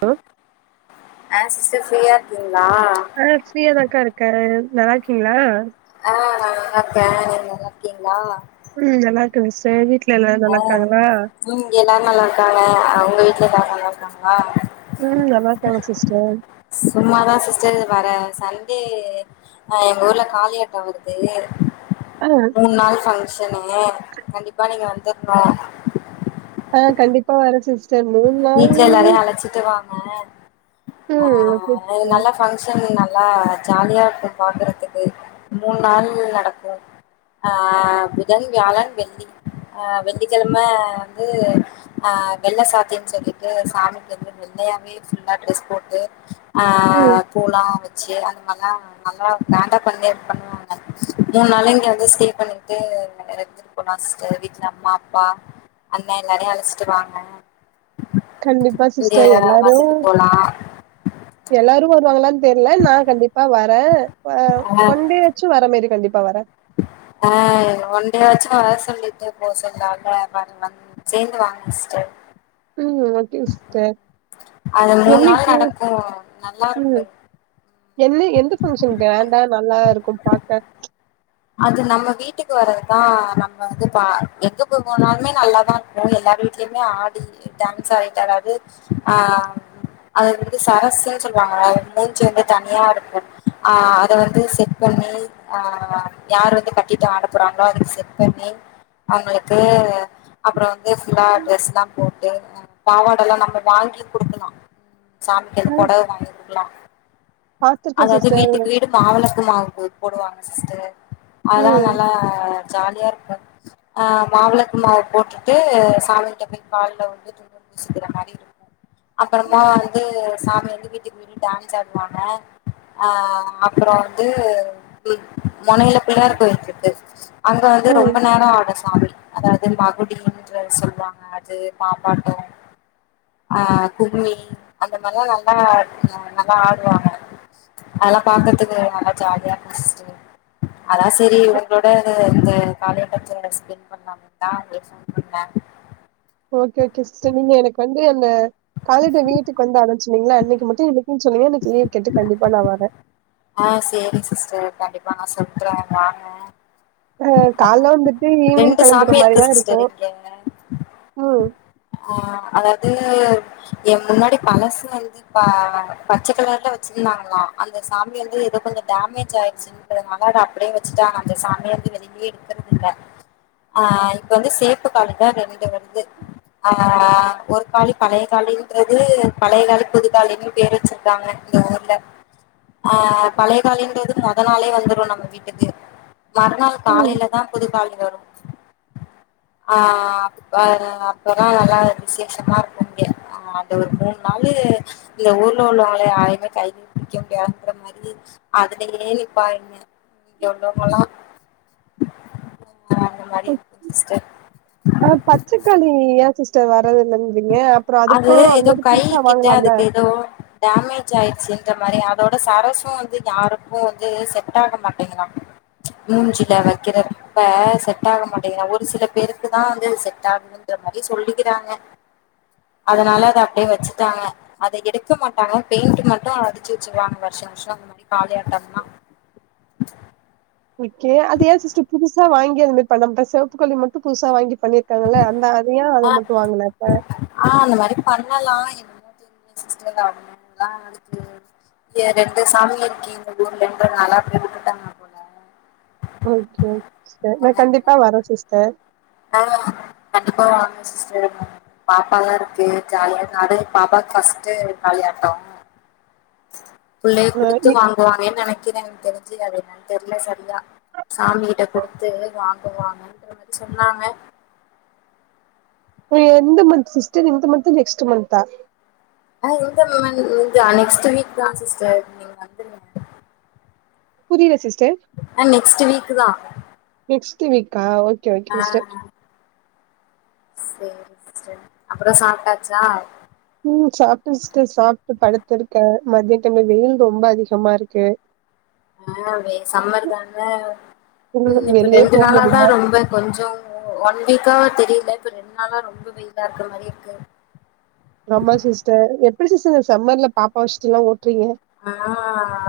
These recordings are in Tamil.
ஆ ஆன்சிஸ் ஃப்ரீயா இருக்கீங்களா ஆ ப்ரீயதாக்கா இருக்கேன் நல்லா இருக்கீங்ளா ஆ நா நல்லாருக்கேன் நீங்க நல்லா இருக்கீங்களா ம் நல்லா இருக்குங்க வீட்ல எல்லாரும் ஆ நல்லா இருக்காங்களா ம் எல்லாரும் நல்லா இருக்காங்க அவுங்க வீட்ல எல்லாரும் நல்லா இருக்காங்களா ம் நல்லாருக்காங்க சிஸ்டர் சும்மாதான் சிஸ்டர் இது வர சண்டே ஆ எங்க ஊர்ல காளி ஆட்டோம் வருது ஆ மூணு நாள் பஃங்க்ஷனு கண்டிப்பா நீங்க வந்துருனு ஆ கண்டிப்பா வரன் சிஸ் சார் மூண வீட்ல எல்லாரையும் அழச்சிட்டு வாாங்க ஆ ம் ஓகே சிஸ்டர் நல்லா ஃபங்க்ஷன் நல்லா ஜாலியா இருக்கும் பாக்குறதுக்கு மூணு நாள் நடக்கும் ஆ புதன் வியாழன் வெள்ளி அ வெள்ளிக்கிழம வந்து அஹ வெள்ள சாத்தி சொல்லிட்டு சாமிக்கு வந்து நெல்லையாவே புல்லா ட்ரெஸ் போட்டு அ ம் பூலாம் வெச்சு அந்த மாரிலாம் நல்லா க்ராண்டா பண்ணிருப்பாங்க மூணு நாளும் இங்க வந்து ஸ்டே பண்ணிட்டு போனா பஸ்ட்டு வீட்ல அம்மா அப்பா அண்ணா எல்லாரையும் அழச்சிட்டு வாங்க கண்டிப்பா இங்க சிஸ்டர் எல்லாரும் வந்துட்டு போலா எல்லாரும் வருவாங்களானு தெரில நான் கண்டிப்பா வரேன் ஆ வந்து வர மாரி கண்டிப்பா வரன் ஆ ஒண்டேயாச்சும் வர சொல்லிட்டே போ சொன்னாக்க வரன் வந் சேர்ந்து வாங்க சிஸ்டர் ம் ஓகே சிஸ்டர் அது மூணு நாள் என்னைக்கு நடக்கு நல்லா இருக்கு ம் என்ன எந்த பங்க்ஷன் கிராண்டா நல்லா இருக்கும் பாக்க அது நம்ம வீட்டுக்கு வர்றதுதான் நம்ம வந்து பா எங்க போ போனாலுமே நல்லாதான் அதுவும் ம் எல்லாரு வீட்லயுமே ஆடி டான்ஸ் ஆடிட்டு அதாவது ஆ அது வந்து சரஸ்சுன்னு சொல்லுவாங்க அது மூஞ்ச்சு வந்து தனியா இருக்கும் அ அத வந்து செட் பண்ணி ஆ யாரு வந்து கட்டிட்டு ஆட போறாங்களோ அதுக்கு செட் பண்ணி அவுங்களுக்கு அப்புறோம் வந்து எல்லா ட்ரெஸ் எல்லாம் போட்டு பாவாட எல்லாம் நம்ம வாங்கி குடுக்கலாம் சாமிக்களுக்கு ஆ அது பொடவை வாங்கி குடுக்கலாம் பாத்துருக்கே அதாவது சிஸ்டர் வீட்டுக்கு வீடு மாவிளக்கு மாவு போடுவாங்க சிஸ்டர் அதெல்லா ம் நல்லா ஜாலியா இருக்கு ஆ மாவிளக்கு மாவ போட்டுட்டு சாமி கிட்ட போய் கால்ல விழுந்து துந்நூரு பூசிக்கிற மாரி இருக்கும் அப்பறமா வந்து சாமி வந்து வீட்டுக்கு வீட்டு டான்ஸ் ஆடுவாங்க அ அப்றோ வந்து ம் மொனையில பிள்ளையார் கோவில் இருக்கு அங்க வந்து ம் ரொம்ப நேரம் ஆடும் சாமி அதாவது மகுடின்ற சொல்லுவாங்க அது பாம்பாட்டோ அ கும்மி அந்த மாரிலா நல்லா நல்லா ஆடுவாங்க அதெல்லா பாக்கறதுக்கு நல்லா ஜாலியா இருக்கு சிஸ்டர் அதா சேரி உங்களோட இந்த காளிய பத்தி எக்ஸ்பிளைன் பண் ணலாமேனுதா உங்களுக்கு ஃபோன் பண்ண ஓகே ஓகே சிஸ்டர் நீங்க எனக்கு வந்து அந்த காளி வீட்டுக்கு வந்தாங்கனு சொன்னீங்கள்ல அன்னைக்கு மட்டு என்னை க்குனு சொல்லுங்க எனக்கு லீவு கேட்டு கண்டிப்பா நா வரேன் ஆ சேரி சிஸ்டர் கண்டிப்பா நா சொல்றே வாங்க ஆ கால்ல வந்துட்டு ஈவினிங் ரெண்டு கெளம்பிட்ற சாமி மாரிதா இருக்கு, சிஸ்டர் இங்க ம் ஆ அதாவது எ முன்னாடி பழசு வந்து ப்ப பச்ச கலர்ல வச்சிருந்தாங்களா அந்த சாமி வந்து எதோ கொஞ்சோ டேமேஜ் ஆயிருச்சு ன்றதுனால அத அப்டியே வச்சுட்டாங்க அந்த சாமிய வந்து வெளியே எடுக்கறது இல்ல ஆ இப்ப வந்து சேப்பு காளிதா ரெண்டு வருது ஆ ஒரு காளி பழைய காளின்றது பழைய காளி புது காளின்னு பேரே வச் சிட்டாங்க இங்க ஊர்ல ஆ பழைய கானுன்றது மொத நாளே வந்துரு நம்ம வீட்டுக்கு மறு ம். காலையிலதா புது காளி வரு ஆ அப்ப அப்பதா நல்லா விசேஷமா இருக்கு இங்க ஆ அந்த ஒரு மூணு நாள் இந்த ஊர்ல உள்ளவங்கள யாரையுமே கையிலயே புடிக்க முடியாதுன்ற மாதிரி அதுலயே நிப்பாங்க இங்க உள்ளவங்கல்லா அ அந்த மாதிரி இருக்கு சிஸ்டர் ஆ பச்சைக்காளி ஏன் சிஸ்டர் வர்றது இல்லங்றீங்க அப்பறோ அது அதுக்கு ஏதோ அந்தமேரி கை புதுசா கிட்ட வாங்கலாம்ல அதுக்கு ஏதோ டேமேஜ் ஆயிடுச்சுன்ற மாரி அதோட சரஸம் வந்து இங்க யாருக்கு வந்து செட் ஆக மாட்டீங்கிதா மூஞ்சில வைக்கிறப்ப செட் ஆக மாட்டேங்குதா ஒரு சில பேருக்குதா வந்து செட்டாவ லன்ற மாரி சொல்லிக்கிறாங்க அதனால அதை அப்டியே வச்சுட்டாங்க அதை எடுக்க மாட்டாங்க பெயிண்ட் மட்டு அடிச்சு வச்சிருவாங்க வருஷா வருஷம் அந்த மாரி காளியாட்டம்னா ஓகே அது ஏ சிஸ்டர் புதுசா வாங்கி அது மாரி பண்ண மாட்டாங்க செவப்புக் காளி மட்டு புதுசா வாங்கி பண்ணிரு க்காங்கள அந்த அது ஏ அத ஆ மட்டு வாங்கல அப்ப ஆ அந்த மாரி பண்ணலா என்னனு தெரில சிஸ்டர் அவ்ளோலா எனக்கு ஏ ரெண்டு சாமி இருக்கிங்க ஊருலன்றனால அப்டி வுட்டுட்டாங்க ஓகே ஓகே சிஸ்டர் நா கண்டிப்பா வரேன் சிஸ்டர் ஆ கண்டிப்பா வாங்க சிஸ்டர் பாப்பாங்க இருக்கு ஜாலியா நானு பாப்பா க்கு ஃபஸ்ட்டு காளியாட்டோ புள்ளைய அ குடுத்து வாங்குவாங்கன்னு நெனைக்கிற எனக்கு தெரிஞ்சு அது என்னனு தெரில சரியா சாமி கிட்ட குடுத்து வாங்குவாங்கன்ற மாரி சொன்னாங்க ம், எந்த மந்த் சிஸ்டர் இந்த மந்த்தா நெக்ஸ்ட் மந்த்தா அ இந்த மந்த் இந்த நெக்ஸ்ட் வீக்தா சிஸ்டர் நீங்க வந்துடு புரில சிஸ்டர் ஆ நெக்ஸ்ட் வீக் தா நெக்ஸ்ட் வீக்கா ஓகே கே ஆ சிஸ்டர் சேரி சிஸ்டர் அப்ற சாப்ட்டாச்சா ம் சாப்ட்ட சிஸ்டர் சாப்ட்டு படுத்து இருக்க மத்தியா டைம் ல வெயில் ரொம்ப அதிகமா இருக்கு ஆ சம்மர் தான ம் இப்ப வெளியே ரெண்டு போ நாளா தான முடியல. ரொம்ப கொஞ்ச ஒன் வீக்கா தெரில இப்ப ரெண்டு நாளா ரொம்ப வெயிலா இருக்குற மாதிரி இருக்கு ஆமா சி்ஸ்டர் எப்டி சிஸ்டர் இந்த சம்மர்ல பாப்பா வச்சிட்டு எல்லா ஓட்டுறீங்க ஆ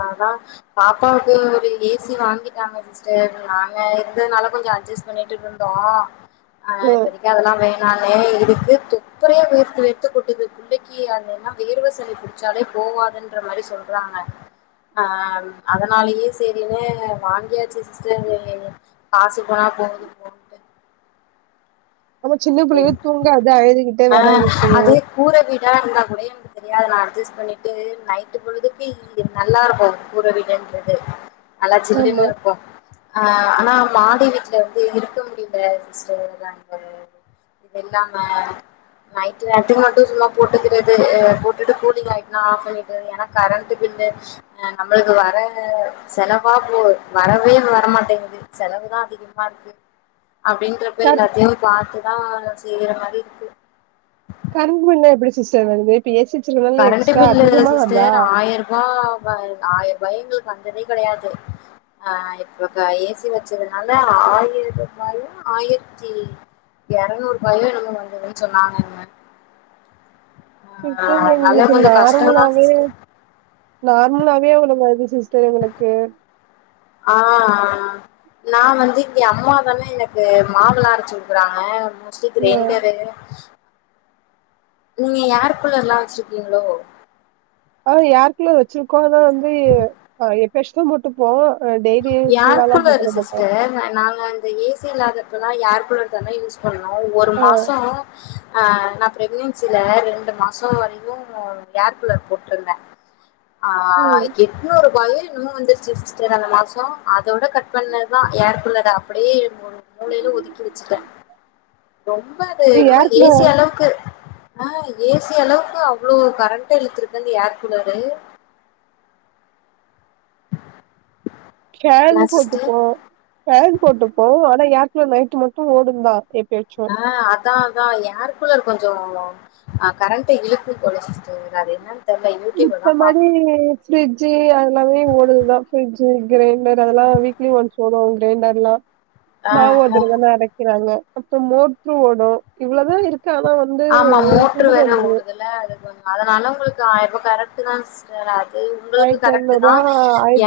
அதா பாப்பாவுக்கு ஒரு ஏசி வாங்கிட்டாங்க சிஸ்டர் நாங்க இருந்ததுனால கொஞ்ச அட்ஜஸ்ட் பண்ணிட்டு இருந்தோ ஆ ம். இப்பதிக்கு அதெல்லா வேணாமே இதுக்கு தொப்பரையா வேர்த்து வேர்த்து கொட்டுது பிள்ளைக்கு அது என்னது வேர்வ சளி சளி புடிச்சவே போவதுன்ற மாதிரி சொல்றாங்க ஆ அதனாலயே சேரின்னு வாங்கியாச்சி சிஸ்டர் காசு போனா போகுது போ ஆமா சின்ன அது பிள்ளைங்க தூங்காது அழுதுகிட்டே வேற இருக்கு கூற வீடா இருந்தா கூட எனக்கு தெரியாது நா அட்ஜஸ்ட் பண்ணிட்டு நைட்டு பொழுதுக்கு நல்லா இருக்கு கூற வீட்டுன்றது நல்லா ஜில்லுனு ஆமா. இருக்கு ஆனா மாடி வீட்ல வந்து இருக்க முடியல சிஸ்டர் [unintelligible] நாங்க வந்து இல்லாம நைட் நேரத்துக்கு மட்டு சும்மா போட்டுக்கிறது போட்டுட்டு கூலிங் ஆயிட்டுன்னா ஆஃப் பன்னிருறது ஏன்னா கரண்ட் பில்லு நம்மளுக்கு வர செலவா போ வரவே வரமாட்டங்குது செலவுதா அதிகமா இருக்கு அப்டிங்கற கர எல்லாத்தையு பார்த்துதா செய்யற மாதிரி இருக்கு கரும்புனா‌ எப்டி சிஸ்டர் வருது பேசி வச்சிருவ கரண்ட் பில் சிஸ்டர் ஆயிர ரூபா ஆயிரம் ரூபாய எங்களுக்கு வந்ததே கிடையாது ஆ இப்ப ஏசி வச்சதுனால ஆயிர ரூபாயு ஆயிரத்தி இருநூறு ரூபாயோ என்னமோ வந்ததுனு சொன்னாங்க சிஸ்டர் எங்களுக்கு கஷ்டந்தா நார்மலாவே சிஸ்டர் நார்மலாவே அவ்ளோ வருது சிஸ்டர் எங்களுக்கு ஆ ஆ நா வந்து இங்க அம்மா தான எனக்கு மாவில்ள அரச்சு குடுக்குறாங்க மிக்ஸி ஆ. கிரைண்டரு நீங்க ஏர் கூளர் எல்லா வச்சிருக்கீங்களோ அ ஏர் கூலர் வச்சிருக்கோ ஆனா வந்து எப்பயாச் போட்டுப்போ டெய்லி ஏர் ஃபுல்லா எல்லா கூலர் போட்டுக்கமாட்டோ சிஸ்டர் நாங்க அந்த ஏசி இல்லாதப்பல்லா ஏர் கூலர் தான யூஸ் பண்ண ஒரு ஆ. மாச ஆ நா பிரக்னன்சில ரெண்டு மாச வரைக்கு ஏர் கூலர் போட்டிருந்த ஆ ம். எட்நூறு ரூபாயோ என்னவோ வந்துருச்சு சிஸ்டர் அந்த மாச அதோட கட் பண்ணதுதா ஏர் கூலர் அப்டியே மூளையில ஒதுக்கி வச்சுட்ட ரொம்ப அது என்னமோ ஏர் ஏ சி கூலர் அளவுக்கு ஆஹ ஏசி அளவுக்கு அவ்வளோ கரண்ட இழுத்துருக்கு அந்த ஏர் கூலரு ஃபேன் இல்ல சிஸ்டர் போட்டுப்போ ஃபேன் போட்டுப்போம் ஆனா ஏக்குலர் நைட் மட்டும் ஓடு தான் ஏப்பயாச்சு ஆ அதான் அதான் ஏக்குலர் கொஞ்சோ ஆ கரண்ட் இழுக்கு போல சிஸ்டர் அது என்னன்னு தெர்ல யூடியூப்ல தா இப்ப மாரி பாக்கணு ஃப்ரிட்ஜு அதெல்லாமே ஓடுதுதா ஃப்ரிட்ஜு கிரைண்டர் அதெல்லா வீக்லி ஒன்டுவோங்க கிரைண்டர் எல்லா ஆ மாவு ஆ அதுலதானா அரைக்கிறாங்க அப்ப மோடரு ஓடும் இவ்ளோதான் இருக்கு ஆனா வந்து கூடு வந்துடுது ல்ல அடுக்கும்ங்க அதனால உங்களுக்கு ஆயிரருபா கரெக்ட் தா சிஸ் டர் அது உங்களுக்கு கரெக்ட் ரூ. தான்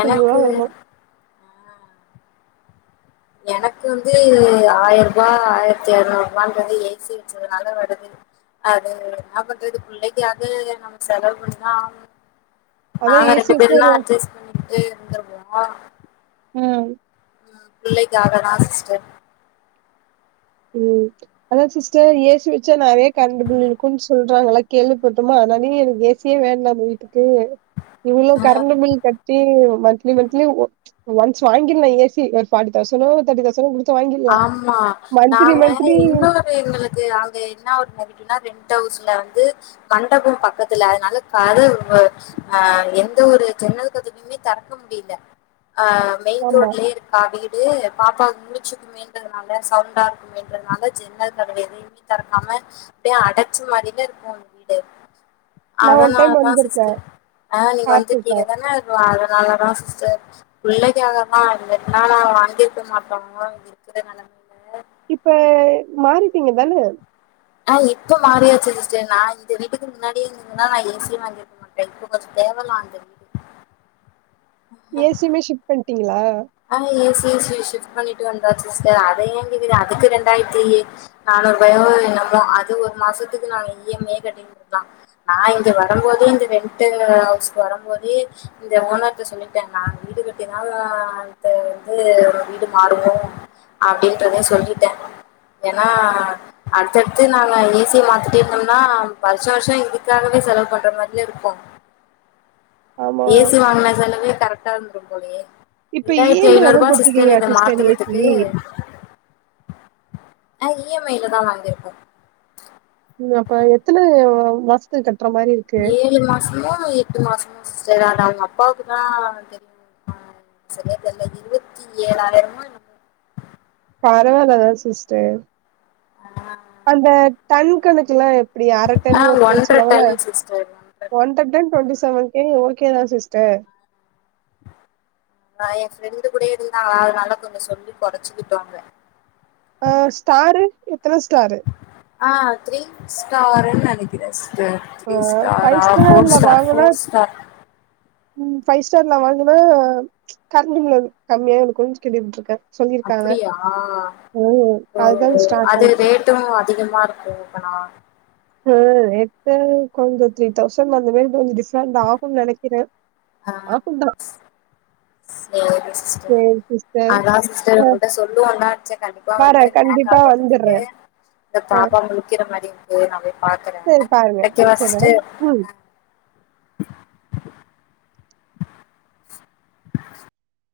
எனக்கு வரும். எனக்கு வந்து ஆயிரம் ரூபாய் ஆயிரத்தி அறநூறு ரூபா வந்து ஏ சி வச்சதுனால வருது அது என்ன பண்றது பிள்ளைக்காவ நம்ம செலவு பண்ணிதா ஆகான்னு அதான் நாங்க ஏசி ரெண்டு வச்சா பேருன்னா ஒரு அட்ஜஸ்ட் பண்ணிட்டு இருந்துடுவோம் ம் பிள்ளைக்காக தா சிஸ்டர் ம் அதா சிஸ்டர் ஏ சி வச்சா நெறையா கரண்டு பில் இருக்குன்னு சொல்றாங்களா கேள்விப்பட்டமா அதனாலேயே எனக்கு ஏ சி வேண்டாம் நம்ம வீட்டுக்கு இவ்ளோ கரண்ட் பில் கட் டிட்டு மந்த்லி மந்தலி ஒ ம்ச் ஒன்ஸ் வாங்கிருல ஏ சி ஒரு ஃபாரிட்டி தௌசண்னோ தேர்ட்டி தௌசண்னோ குடுத் ஆமா நாங்க இன்னொ ரு எங்களுக்கு அங்க என்ன ஒரு நெகட்டிவெனா ரெண்டட் ஹவுஸ்ல வந்து மண்டபம் பக்கத்துல அதனால கதவு ஆ எந்த ஒரு ஜன்னல் கதவுையுமே திறக்க முடியல ஆ மெயின் ஆமா ரோட்லயே இருக்கா வீடு பாப்பா முழுச்சுரு மெயின் ரோடுனால சவுண்டா இருக்கு மெயின் ரோடுனால ஜன்னல் கதவு எதையுமே தரக்காம அப்டியே அடைச்ச மாதிரில்ல இருக்கும் உங்க வீடு நா ஒன் டைம் அதனாலதா வந்திருக்கே சிஸ்டர் ஆ நீங்க பாத்துருக்கே வந்திருக்கீங்க தான அதனாலதா சிஸ்டர் பிள்ளைக்காக தான் இல்லாட்டினா நாங்க வாங்கிருக்க மாட்டோ கது மேணம் இப்ப மாறிட்டிங்க தான ஆ இப்ப மாறியாச்சு சிஸ்டர் நான் இந்த வீட்டுக்கு முன்னாடியே இருந்ததுன்னா நான் ஏ சிய வாங்கிருக்க மாட்டேன் இப்ப கொஞ்சோ தேவலா இந்த வீடு ஏ சியுமே ஷிஃப்ட் பண்ணிட்டீங்களா ஆ ஏ சி ஏ விஷிப் பண்ணிட்டு வந்தா சிஸ்டர் அது ஏ கேக்குறீங்க அதுக்கு இரண்டாயிரத்தி நானூறு பயம் என்னமோ அது ஒரு மாசத்துக்கு நாங்க இ எம் ஐய கட்டிட்டு இருந்தோம் நா இங்க வரும் போதே இந்த ரண்ட் ஹவுஸ்க்கு வரும் போதே இந்த ஓனர் கிட்ட சொல்லிட்டேன் நாங்க வீடு கட்டினாலா வந்து வீடு மாறுவோம் அப்டின்றதே சொல்லிட்டே ஏன்னா அடுத்தடுத்து நாங்க ஏ சியை மாத்துட்டே இருந்தோம்னா வருஷம் வருஷம் இதுக்காகவே செலவு பண்ற மாதிரியில இருக்கு ஆமா ஏ சி வாங்கின செலவே கரெக்டா இருந்துரும் போலையே இப்ப இ இரண்டாயிரத்தி எம் ஐ ஐநூறு லதா ரூபாய் சிஸ்டர் போட்ருக்கீங்களா இத ஏசி மாத்தறதுக்கு ஆ இ எம் ஐல தான் வாங்கிருக்கோம் இன்னுபா எத்தன மாசத்து கட்டுற மாதிரி இரு ஏழு மாசமோ எட்டு மாசமோ சிஸ்டர் அது அவங்க அப்பாக்கு தா தெரியுமா செரியா தெரியல இருபத்தி ஏழாயிரமோ என்னமோ பரவால்ல தா சிஸ்டர் ஆ அந்த டன் கணக்கல்லா எப் அப்டியா அர டன் ஒரு டன் சொல்லுவாங்கள ஒன்ற ton twenty seven K okay தா சிஸ்டர் நா எ ஃப்ரெண்டு கூடயே இருந்த அதனால கொஞ்ச சொல்லி கொறச்சிக்கிட்டோங்க அ ஸ்டாரு எத்தன ஸ்டாரு அ த்ரீ ஸ்டாருன் நெனக்குற சிஸ்டர் ஆ த்ரீ ஃபைவ் ஸ்டாரா ஃபோர் ஸ்டார்ல ஸ்டார் வாங்குனா ஃபோர் ஸ்டார் ம் ஃபைவ் ஸ்டார்லா வாங்குனா கரண்டு பில் கம்மியாகு கொஞ் கேள்வி பட்ருக்கே அப்படியா ஓ அதுதா ஸ்டார் அது கணக்கு ரேட் ட்டு அதிகமா இருக்கு அப்பனா அ ரேட்டு கொஞ்ச த்ரீ தௌசண்ட் அந்த மாரி கொஞ்ச டிஃப்ரெண்ட் ஆகுனு நெனைக்கிற ஆகுந்தா சரி சிஸ்டர் சேரி சிஸ்டர் அதா சிஸ்டர் ஆ உங்கட்ட சொல்லுவந்தா அச்ச கண்டிப்பா வரே வந்திரு அ கண்டிப்பா காலட்டறத்துக்கு வந்துட்றே இந்த ஆ பாப்பா முழிக்கிற மாரி து நா போய் பாக்குற சேரி பாருங்க வைக்கவா வச்சர்றே சிஸ்டர் ம்